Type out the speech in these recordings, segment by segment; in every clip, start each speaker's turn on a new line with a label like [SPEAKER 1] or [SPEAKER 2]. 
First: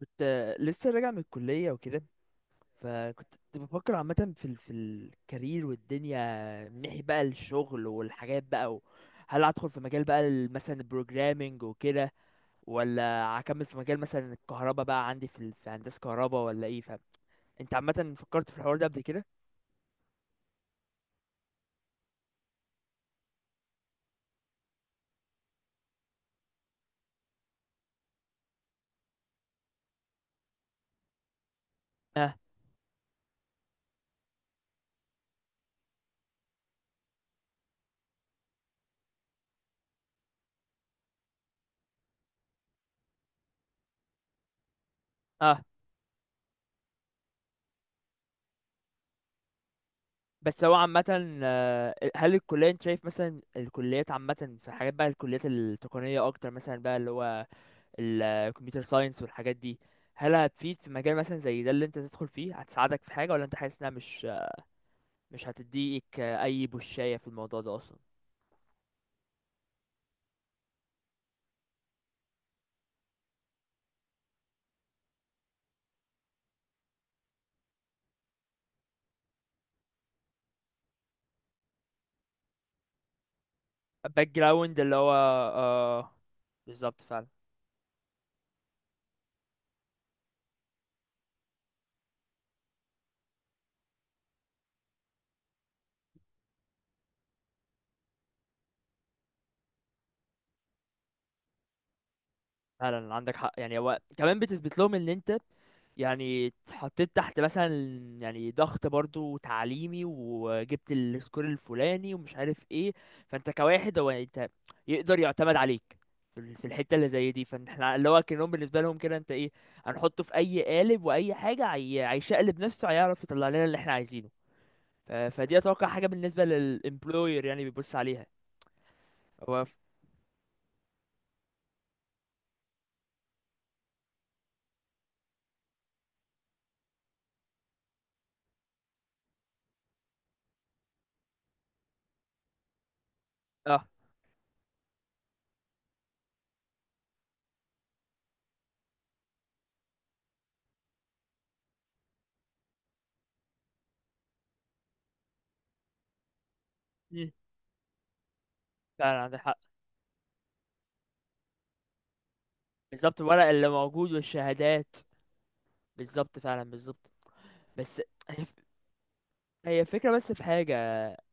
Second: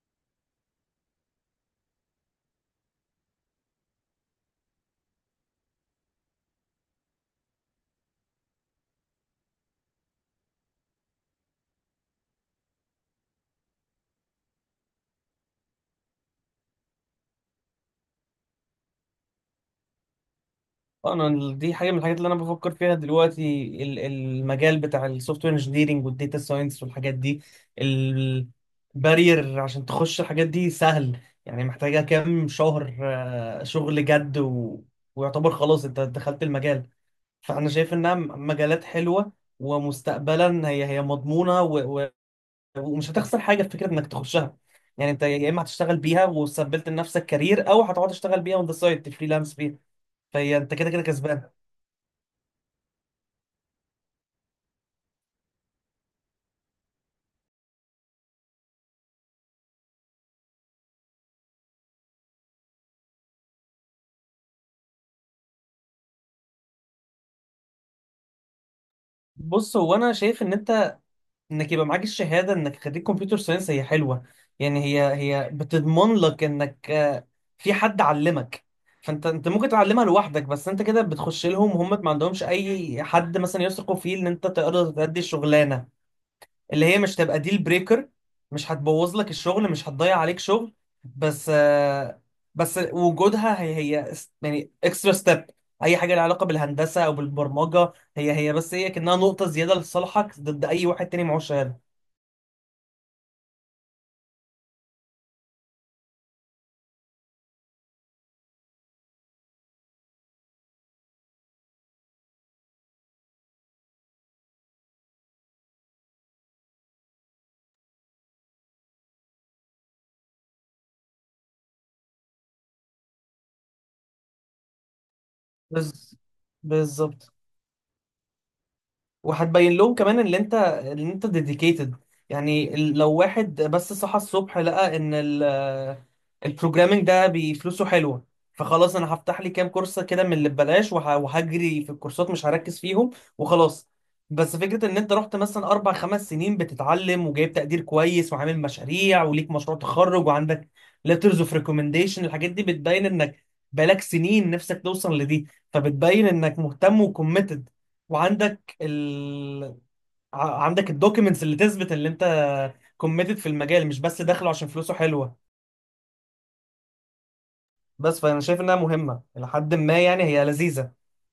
[SPEAKER 1] كنت لسه راجع من الكلية وكده. فكنت بفكر عامة في الكارير والدنيا من ناحية بقى الشغل والحاجات. هل هدخل في مجال بقى مثلا البروجرامينج وكده، ولا هكمل في مجال مثلا الكهرباء بقى عندي في هندسة كهرباء ولا ايه، فاهم؟ انت عامة فكرت في الحوار ده قبل كده؟
[SPEAKER 2] انا دي حاجه من الحاجات اللي انا بفكر فيها دلوقتي المجال بتاع السوفت وير انجينيرنج والداتا ساينس والحاجات دي. البارير عشان تخش الحاجات دي سهل، يعني محتاجه
[SPEAKER 1] اه،
[SPEAKER 2] كام شهر شغل جد ويعتبر خلاص انت دخلت المجال. فانا شايف انها مجالات حلوه، ومستقبلا هي مضمونه، ومش هتخسر حاجه في فكره انك تخشها. يعني انت يا
[SPEAKER 1] اه.
[SPEAKER 2] اما هتشتغل بيها وثبت لنفسك كارير او هتقعد تشتغل بيها اون ذا سايد تفريلانس بيها. فهي
[SPEAKER 1] بس
[SPEAKER 2] انت
[SPEAKER 1] هو
[SPEAKER 2] كده كده
[SPEAKER 1] عامة،
[SPEAKER 2] كسبان.
[SPEAKER 1] هل الكلية انت شايف مثلا الكليات عامة في حاجات بقى الكليات التقنية أكتر مثلا بقى اللي هو الكمبيوتر ساينس والحاجات دي، هل هتفيد في مجال مثلا زي ده اللي انت تدخل فيه؟ هتساعدك في حاجة ولا انت حاسس انها مش هتديك اي بوشاية في الموضوع ده اصلا؟
[SPEAKER 2] بص، هو انا شايف ان انك يبقى معاك الشهاده انك خريج كمبيوتر ساينس هي حلوه. يعني هي بتضمن لك انك في حد علمك. فانت ممكن تعلمها لوحدك، بس انت كده بتخش لهم وهم ما عندهمش اي حد مثلا يثقوا فيه ان
[SPEAKER 1] باك
[SPEAKER 2] انت
[SPEAKER 1] جراوند
[SPEAKER 2] تقدر
[SPEAKER 1] اللي هو
[SPEAKER 2] تأدي الشغلانه،
[SPEAKER 1] آه،
[SPEAKER 2] اللي هي
[SPEAKER 1] بالظبط
[SPEAKER 2] مش
[SPEAKER 1] فعلا.
[SPEAKER 2] تبقى ديل بريكر، مش هتبوظ لك الشغل، مش هتضيع عليك شغل. بس آه، بس وجودها يعني اكسترا ستيب. اي حاجه لها علاقه بالهندسه او بالبرمجه هي كانها نقطه زياده لصالحك ضد اي واحد تاني معهوش شهاده.
[SPEAKER 1] فعلا عندك حق، يعني هو كمان بتثبت لهم ان انت يعني اتحطيت تحت مثلا، يعني ضغط برضو تعليمي وجبت السكور الفلاني ومش عارف ايه. فانت كواحد هو انت يقدر يعتمد عليك في الحته اللي زي دي. فاحنا اللي هو كأنهم بالنسبه لهم كده انت ايه، هنحطه في اي قالب واي حاجه، هيشقلب نفسه هيعرف يطلع لنا اللي احنا عايزينه. فدي اتوقع حاجه
[SPEAKER 2] بز...
[SPEAKER 1] بالنسبه
[SPEAKER 2] بالظبط.
[SPEAKER 1] للامبلوير يعني بيبص عليها. هو ف...
[SPEAKER 2] وهتبين لهم كمان ان انت ديديكيتد. يعني لو واحد بس صحى الصبح لقى ان البروجرامينج ده بفلوسه حلوه، فخلاص انا هفتح لي كام كورس كده من اللي ببلاش وهجري في الكورسات مش هركز فيهم
[SPEAKER 1] اه.
[SPEAKER 2] وخلاص. بس فكره ان انت رحت مثلا اربع خمس سنين بتتعلم وجايب تقدير كويس وعامل مشاريع وليك مشروع تخرج وعندك letters of recommendation. الحاجات دي بتبين انك بقالك سنين نفسك توصل لدي، فبتبين انك مهتم
[SPEAKER 1] مم.
[SPEAKER 2] وكوميتد وعندك
[SPEAKER 1] فعلا عندك حق.
[SPEAKER 2] ال... عندك الدوكيومنتس اللي تثبت اللي انت
[SPEAKER 1] بالظبط،
[SPEAKER 2] كوميتد
[SPEAKER 1] الورق
[SPEAKER 2] في
[SPEAKER 1] اللي
[SPEAKER 2] المجال، مش
[SPEAKER 1] موجود
[SPEAKER 2] بس داخله عشان فلوسه
[SPEAKER 1] والشهادات.
[SPEAKER 2] حلوه.
[SPEAKER 1] بالظبط فعلا، بالظبط. بس
[SPEAKER 2] بس فانا
[SPEAKER 1] هي
[SPEAKER 2] شايف انها مهمه الى حد
[SPEAKER 1] هي
[SPEAKER 2] ما،
[SPEAKER 1] الفكرة،
[SPEAKER 2] يعني
[SPEAKER 1] بس في
[SPEAKER 2] هي
[SPEAKER 1] حاجة
[SPEAKER 2] لذيذه.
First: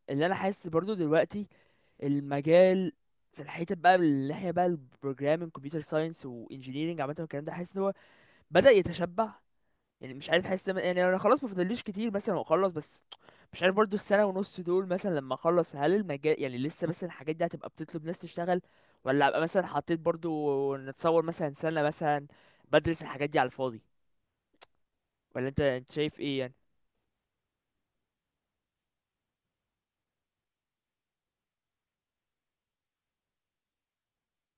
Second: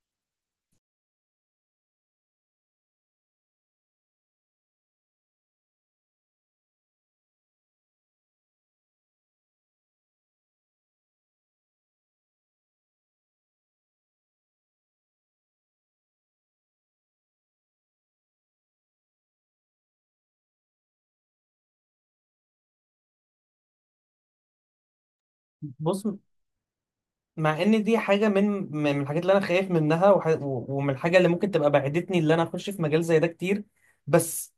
[SPEAKER 1] اللي انا حاسس برضو دلوقتي، المجال في الحتة بقى من الناحية بقى البروجرامينج كمبيوتر ساينس وانجينيرنج عامة والكلام ده، حاسس ان هو بدأ يتشبع. يعني مش عارف، حاسس يعني انا خلاص ما فاضليش كتير مثلا واخلص، بس مش عارف برضو السنة ونص دول مثلا لما اخلص هل المجال يعني لسه مثلا الحاجات دي هتبقى بتطلب ناس تشتغل، ولا ابقى مثلا حطيت برضو نتصور مثلا سنة مثلا بدرس الحاجات دي على الفاضي؟ ولا انت
[SPEAKER 2] بص،
[SPEAKER 1] شايف ايه يعني؟
[SPEAKER 2] مع ان دي حاجه من من الحاجات اللي انا خايف منها، ومن الحاجه اللي ممكن تبقى بعدتني اللي انا اخش في مجال زي ده كتير. بس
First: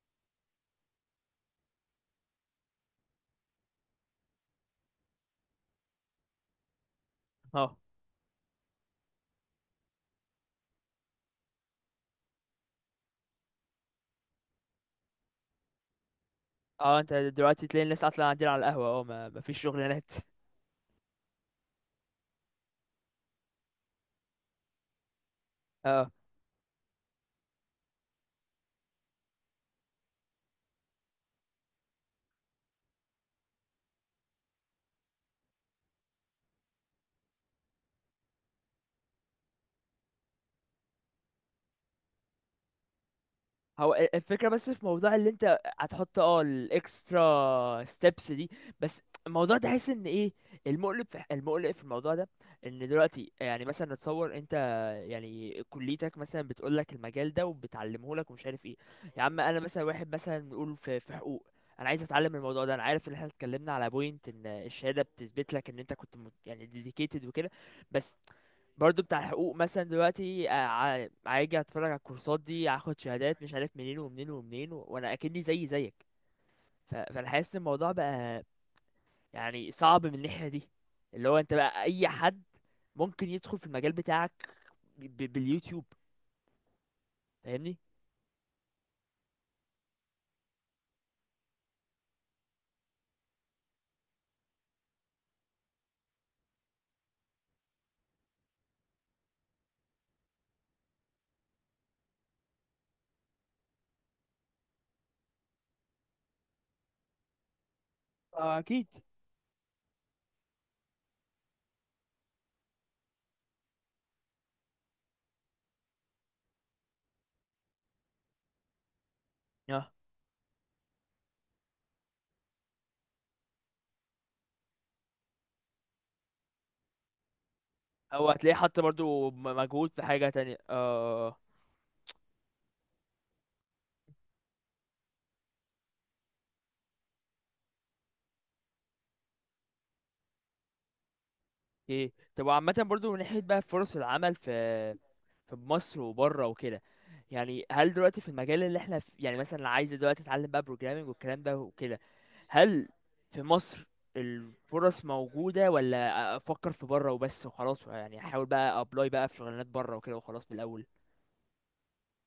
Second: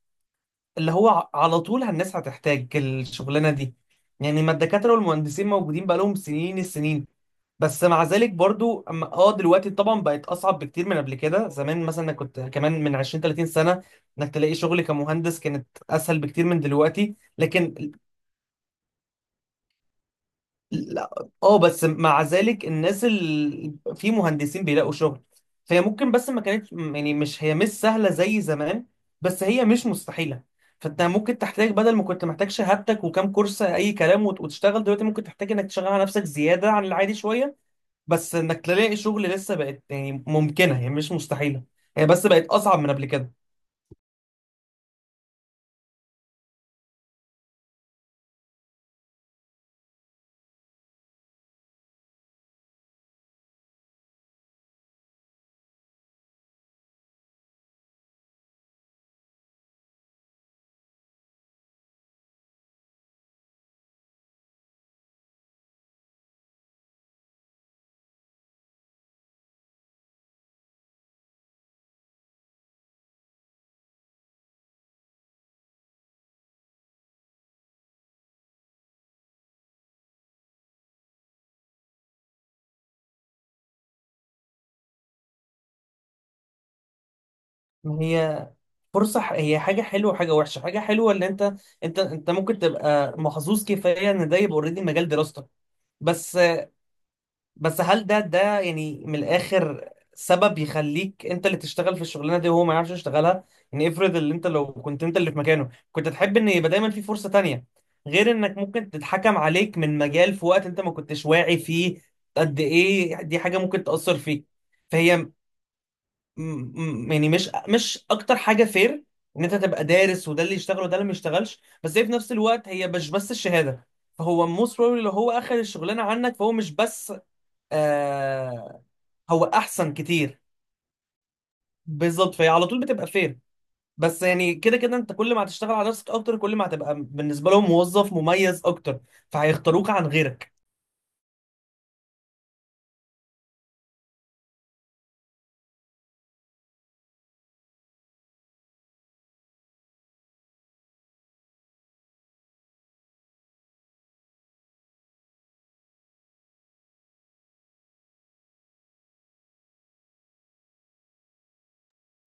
[SPEAKER 2] اللي هو على طول الناس هتحتاج الشغلانه دي. يعني ما الدكاتره والمهندسين موجودين بقالهم سنين السنين.
[SPEAKER 1] اه.
[SPEAKER 2] بس مع ذلك برضو، دلوقتي طبعا بقت اصعب بكتير من قبل كده. زمان مثلا أنا كنت كمان من 20 30 سنه انك تلاقي شغل كمهندس كانت اسهل بكتير من
[SPEAKER 1] اه، انت
[SPEAKER 2] دلوقتي.
[SPEAKER 1] دلوقتي
[SPEAKER 2] لكن
[SPEAKER 1] تلاقي الناس اصلا قاعدين على القهوة، اه، ما مفيش شغلانات.
[SPEAKER 2] لا، اه، بس مع ذلك الناس اللي في مهندسين بيلاقوا شغل. فهي
[SPEAKER 1] اه.
[SPEAKER 2] ممكن، بس ما كانتش يعني، مش هي مش سهلة زي زمان، بس هي مش مستحيلة. فانت ممكن تحتاج، بدل ما كنت محتاج شهادتك وكام كورس اي كلام وتشتغل، دلوقتي ممكن تحتاج انك تشغل على نفسك زيادة عن العادي شوية. بس انك تلاقي شغل لسه بقت يعني ممكنة، هي مش مستحيلة، هي بس بقت اصعب من قبل كده.
[SPEAKER 1] هو الفكرة بس في موضوع اللي انت هتحط اه الاكسترا ستيبس دي، بس الموضوع ده حاسس ان ايه، المقلب في المقلق في الموضوع ده، ان دلوقتي يعني مثلا نتصور انت يعني كليتك مثلا بتقول لك المجال ده وبتعلمه لك ومش عارف ايه. يا عم انا مثلا واحد مثلا نقول في حقوق، انا عايز اتعلم الموضوع ده، انا عارف ان احنا اتكلمنا على بوينت ان الشهاده بتثبت لك ان انت كنت يعني ديديكيتد وكده. بس برضو بتاع الحقوق مثلا دلوقتي هاجي اتفرج على الكورسات دي، هاخد شهادات مش عارف منين ومنين ومنين وانا اكني زي زيك. فانا حاسس إن الموضوع بقى يعني صعب من الناحية دي، اللي هو انت بقى اي حد ممكن يدخل في المجال بتاعك باليوتيوب، فاهمني؟
[SPEAKER 2] ما هي فرصة، هي حاجة حلوة وحاجة وحشة. حاجة حلوة اللي انت ممكن تبقى محظوظ كفاية ان ده يبقى اوريدي مجال دراستك. بس بس هل ده يعني من الاخر سبب يخليك انت اللي تشتغل في الشغلانه دي وهو ما يعرفش يشتغلها؟ يعني افرض اللي انت، لو كنت انت اللي في مكانه، كنت تحب ان يبقى دايما في فرصه تانية، غير انك
[SPEAKER 1] آه، اكيد.
[SPEAKER 2] ممكن تتحكم عليك من مجال في وقت انت ما كنتش واعي فيه. قد ايه دي حاجه ممكن تاثر فيك. فهي م- يعني مش مش اكتر حاجه فير ان انت تبقى
[SPEAKER 1] اه،
[SPEAKER 2] دارس وده اللي يشتغل وده اللي ما يشتغلش. بس هي في نفس الوقت هي مش بس الشهاده. فهو موست بروبلي لو هو اخذ الشغلانه عنك فهو مش بس
[SPEAKER 1] هو هتلاقيه حط
[SPEAKER 2] آه
[SPEAKER 1] برضو
[SPEAKER 2] هو
[SPEAKER 1] مجهود
[SPEAKER 2] احسن
[SPEAKER 1] في حاجة
[SPEAKER 2] كتير.
[SPEAKER 1] تانية، اه.
[SPEAKER 2] بالظبط، فهي على طول بتبقى فير. بس يعني كده كده انت كل ما هتشتغل على نفسك اكتر كل ما هتبقى بالنسبه لهم موظف مميز اكتر، فهيختاروك عن غيرك.
[SPEAKER 1] ايه طب، وعامة برضو من ناحية بقى فرص العمل في مصر وبره وكده، يعني هل دلوقتي في المجال اللي احنا في، يعني مثلا اللي عايز دلوقتي اتعلم بقى بروجرامنج والكلام ده وكده، هل في مصر الفرص موجودة، ولا افكر في بره وبس وخلاص يعني احاول بقى ابلاي بقى في شغلانات بره وكده وخلاص من الاول؟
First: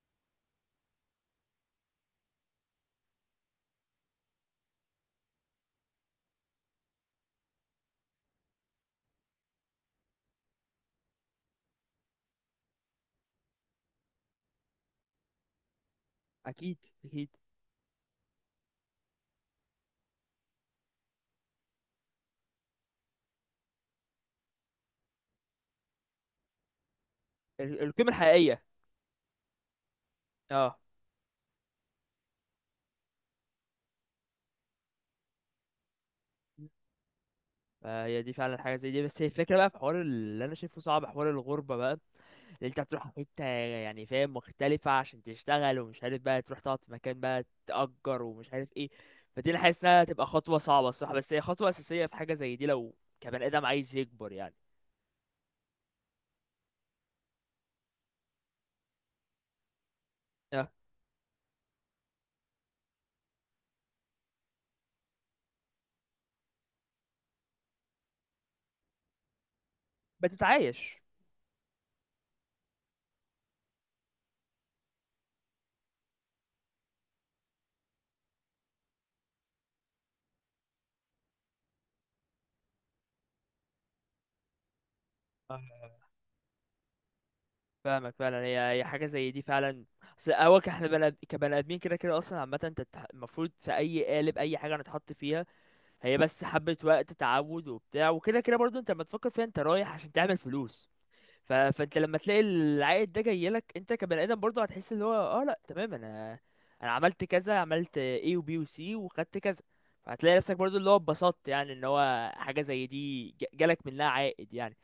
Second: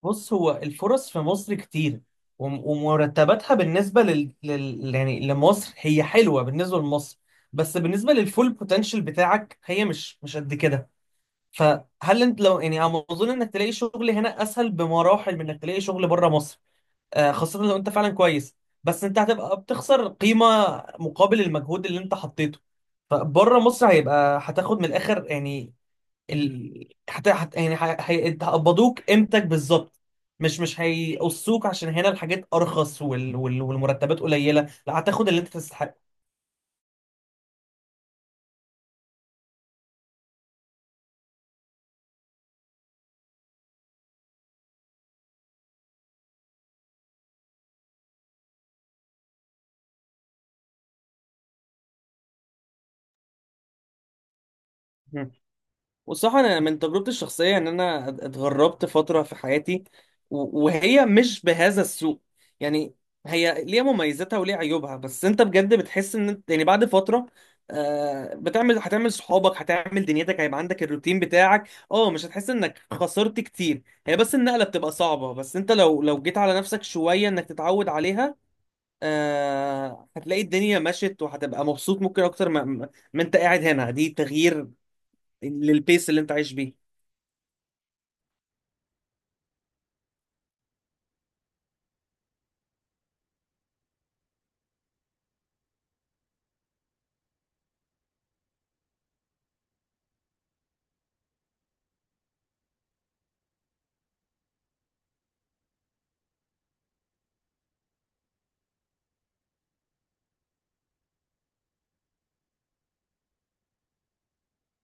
[SPEAKER 2] بص، هو الفرص في مصر كتير، ومرتباتها بالنسبه يعني لمصر هي حلوه بالنسبه لمصر. بس بالنسبه للفول بوتنشال بتاعك هي مش قد كده. فهل انت لو، يعني أنا اظن انك تلاقي شغل هنا اسهل بمراحل من انك تلاقي شغل بره مصر.
[SPEAKER 1] اكيد، اكيد.
[SPEAKER 2] خاصة لو انت فعلا كويس. بس انت هتبقى بتخسر قيمة مقابل المجهود اللي انت حطيته. فبره مصر هيبقى، هتاخد من الاخر يعني ال... هت... هت... يعني ه-
[SPEAKER 1] القيمة
[SPEAKER 2] هي...
[SPEAKER 1] الحقيقية.
[SPEAKER 2] هيقبضوك قيمتك بالظبط. مش
[SPEAKER 1] اه.
[SPEAKER 2] مش هيقصوك عشان هنا الحاجات ارخص والمرتبات قليلة. لا، هتاخد اللي انت تستحقه.
[SPEAKER 1] فهي دي فعلا حاجه زي دي، بس هي الفكره بقى في حوار اللي انا شايفه صعب، حوار الغربه بقى، اللي انت هتروح حته يعني، فاهم، مختلفه عشان تشتغل ومش عارف بقى تروح تقعد في مكان بقى تأجر ومش عارف ايه. فدي انا حاسس انها هتبقى خطوه صعبه الصراحه، بس هي خطوه اساسيه في حاجه زي دي لو كبني ادم عايز يكبر يعني.
[SPEAKER 2] والصراحة أنا من تجربتي الشخصية، إن أنا اتغربت فترة في حياتي،
[SPEAKER 1] اه.
[SPEAKER 2] وهي مش بهذا السوء. يعني هي ليها مميزاتها وليها عيوبها، بس أنت بجد بتحس إن أنت يعني بعد فترة، بتعمل، هتعمل صحابك، هتعمل دنيتك، هيبقى عندك
[SPEAKER 1] بتتعايش.
[SPEAKER 2] الروتين بتاعك. اه، مش هتحس إنك خسرت كتير. هي بس النقلة بتبقى صعبة، بس أنت لو جيت على نفسك شوية إنك تتعود عليها، هتلاقي الدنيا مشت وهتبقى مبسوط ممكن أكتر ما أنت قاعد هنا. دي تغيير
[SPEAKER 1] اه،
[SPEAKER 2] للبيس اللي أنت عايش بيه.
[SPEAKER 1] فاهمك فعلا، هي حاجه زي دي فعلا. بس هو احنا بني كبني ادمين كده كده اصلا عامه، انت المفروض في اي قالب اي حاجه هنتحط فيها هي بس حبة وقت تعود وبتاع وكده كده. برضو انت لما تفكر فيها انت رايح عشان تعمل فلوس، فانت لما تلاقي العائد ده جاي لك انت كبني ادم برضو هتحس اللي هو، اه لا تمام، انا عملت كذا، عملت A و B و C وخدت كذا. فهتلاقي نفسك برضو اللي هو اتبسطت، يعني ان هو حاجة زي دي جالك منها عائد يعني.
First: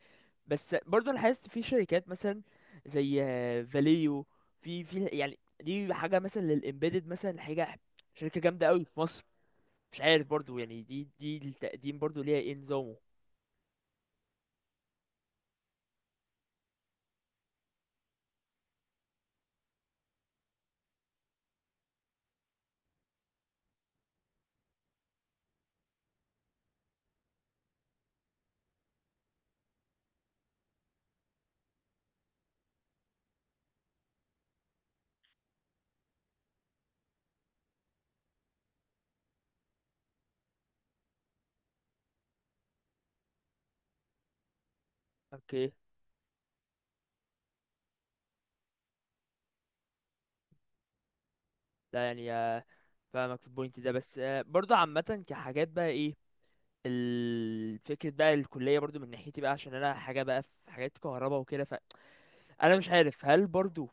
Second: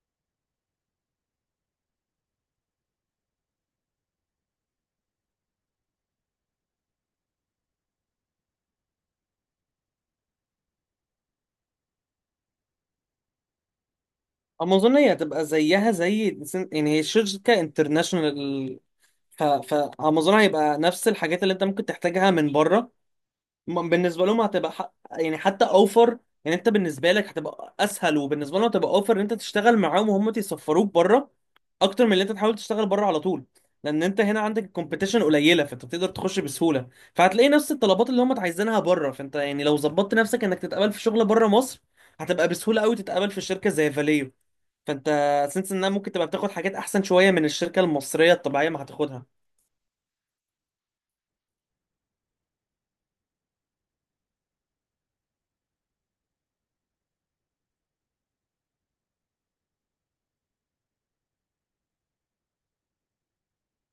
[SPEAKER 1] بس برضو انا حاسس في شركات مثلا زي فاليو، في يعني دي حاجة مثلا للإمبيدد، مثلا حاجة شركة جامدة قوي في مصر. مش عارف برضو يعني دي التقديم برضو ليها ايه نظامه.
[SPEAKER 2] امازون هي هتبقى زيها زي، يعني هي شركه انترناشونال. فامازون هيبقى نفس الحاجات اللي انت ممكن تحتاجها من بره. بالنسبه لهم هتبقى يعني حتى اوفر. يعني انت بالنسبه لك هتبقى اسهل، وبالنسبه لهم هتبقى اوفر ان انت تشتغل معاهم وهم يسفروك بره، اكتر من اللي انت تحاول تشتغل بره على طول. لان انت هنا عندك الكومبيتيشن قليله فانت بتقدر تخش بسهوله. فهتلاقي نفس الطلبات اللي هم عايزينها بره. فانت يعني لو ظبطت نفسك انك تتقبل في شغل بره مصر، هتبقى بسهوله قوي تتقبل في شركه زي فاليو. فانت
[SPEAKER 1] اوكي.
[SPEAKER 2] سنس انها ممكن تبقى بتاخد حاجات احسن شويه من الشركه المصريه الطبيعيه ما هتاخدها.
[SPEAKER 1] لا يعني آه، فاهمك في البوينت ده، بس آه، برضو عامة كحاجات بقى ايه، فكرة بقى الكلية برضو من ناحيتي بقى عشان انا حاجة بقى في حاجات كهرباء وكده، فانا مش عارف هل برضو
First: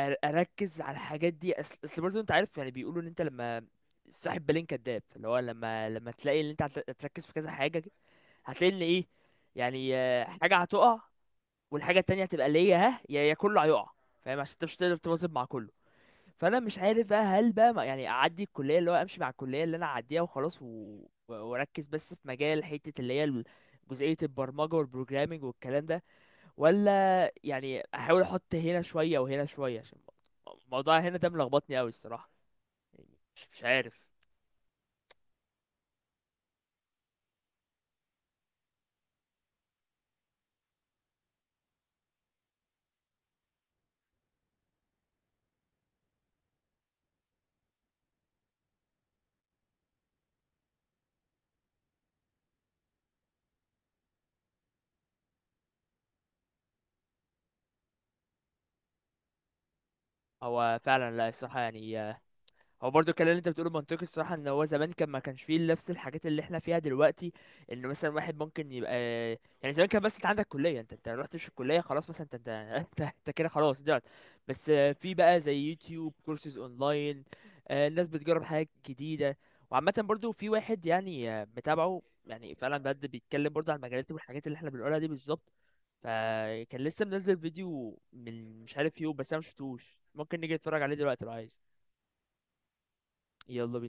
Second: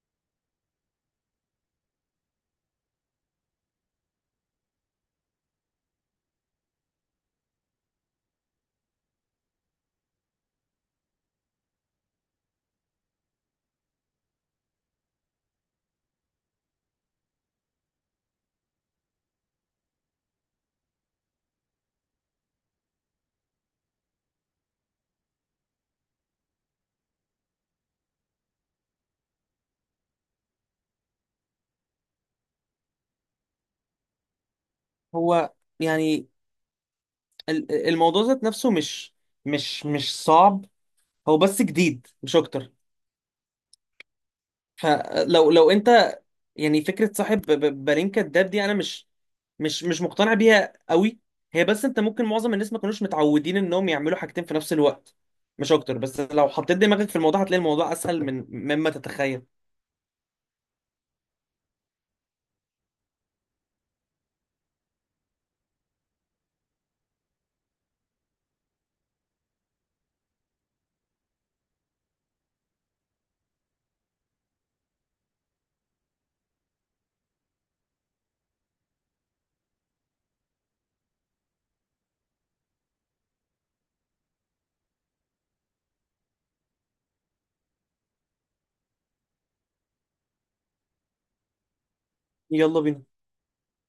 [SPEAKER 1] اركز على الحاجات دي. اصل برضو انت عارف، يعني بيقولوا ان انت لما، صاحب بالين كداب، اللي هو لما تلاقي ان انت هتركز في كذا حاجة هتلاقي ان ايه، يعني آه، حاجة هتقع والحاجه التانية هتبقى ليا ها، يا كله هيقع. فاهم، عشان انت مش هتقدر تواظب مع كله. فانا مش عارف بقى هل بقى يعني اعدي الكليه اللي هو امشي مع الكليه اللي انا اعديها وخلاص و واركز بس في مجال حته اللي هي جزئيه البرمجه والبروجرامينج والكلام ده، ولا يعني احاول احط هنا شويه وهنا شويه، عشان الموضوع هنا ده ملخبطني قوي الصراحه، يعني مش عارف.
[SPEAKER 2] هو يعني الموضوع ذات نفسه مش، مش صعب، هو بس جديد مش اكتر. فلو انت، يعني فكره صاحب بالين كداب دي، انا مش مقتنع بيها قوي. هي بس انت ممكن، معظم الناس ما كانوش متعودين انهم يعملوا حاجتين في نفس الوقت مش اكتر. بس لو حطيت دماغك في الموضوع هتلاقي الموضوع اسهل من مما تتخيل.
[SPEAKER 1] هو فعلا، لا، الصراحه يعني هو برضو الكلام اللي انت بتقوله منطقي الصراحه، ان هو زمان كان ما كانش فيه نفس الحاجات اللي احنا فيها دلوقتي، انه مثلا واحد ممكن يبقى، يعني زمان كان بس انت عندك كليه، انت رحتش الكليه خلاص مثلا انت انت كده خلاص ضعت. بس آه، في بقى زي يوتيوب كورسز اونلاين، آه، الناس بتجرب حاجات جديده. وعامه برضو في واحد يعني آه، متابعه، يعني فعلا بجد بيتكلم برضو عن المجالات والحاجات اللي احنا بنقولها دي بالظبط. فكان لسه منزل فيديو من مش عارف يوم، بس انا مشفتوش. ممكن نيجي نتفرج عليه دلوقتي لو عايز.
[SPEAKER 2] يلا بينا.
[SPEAKER 1] يلا بينا.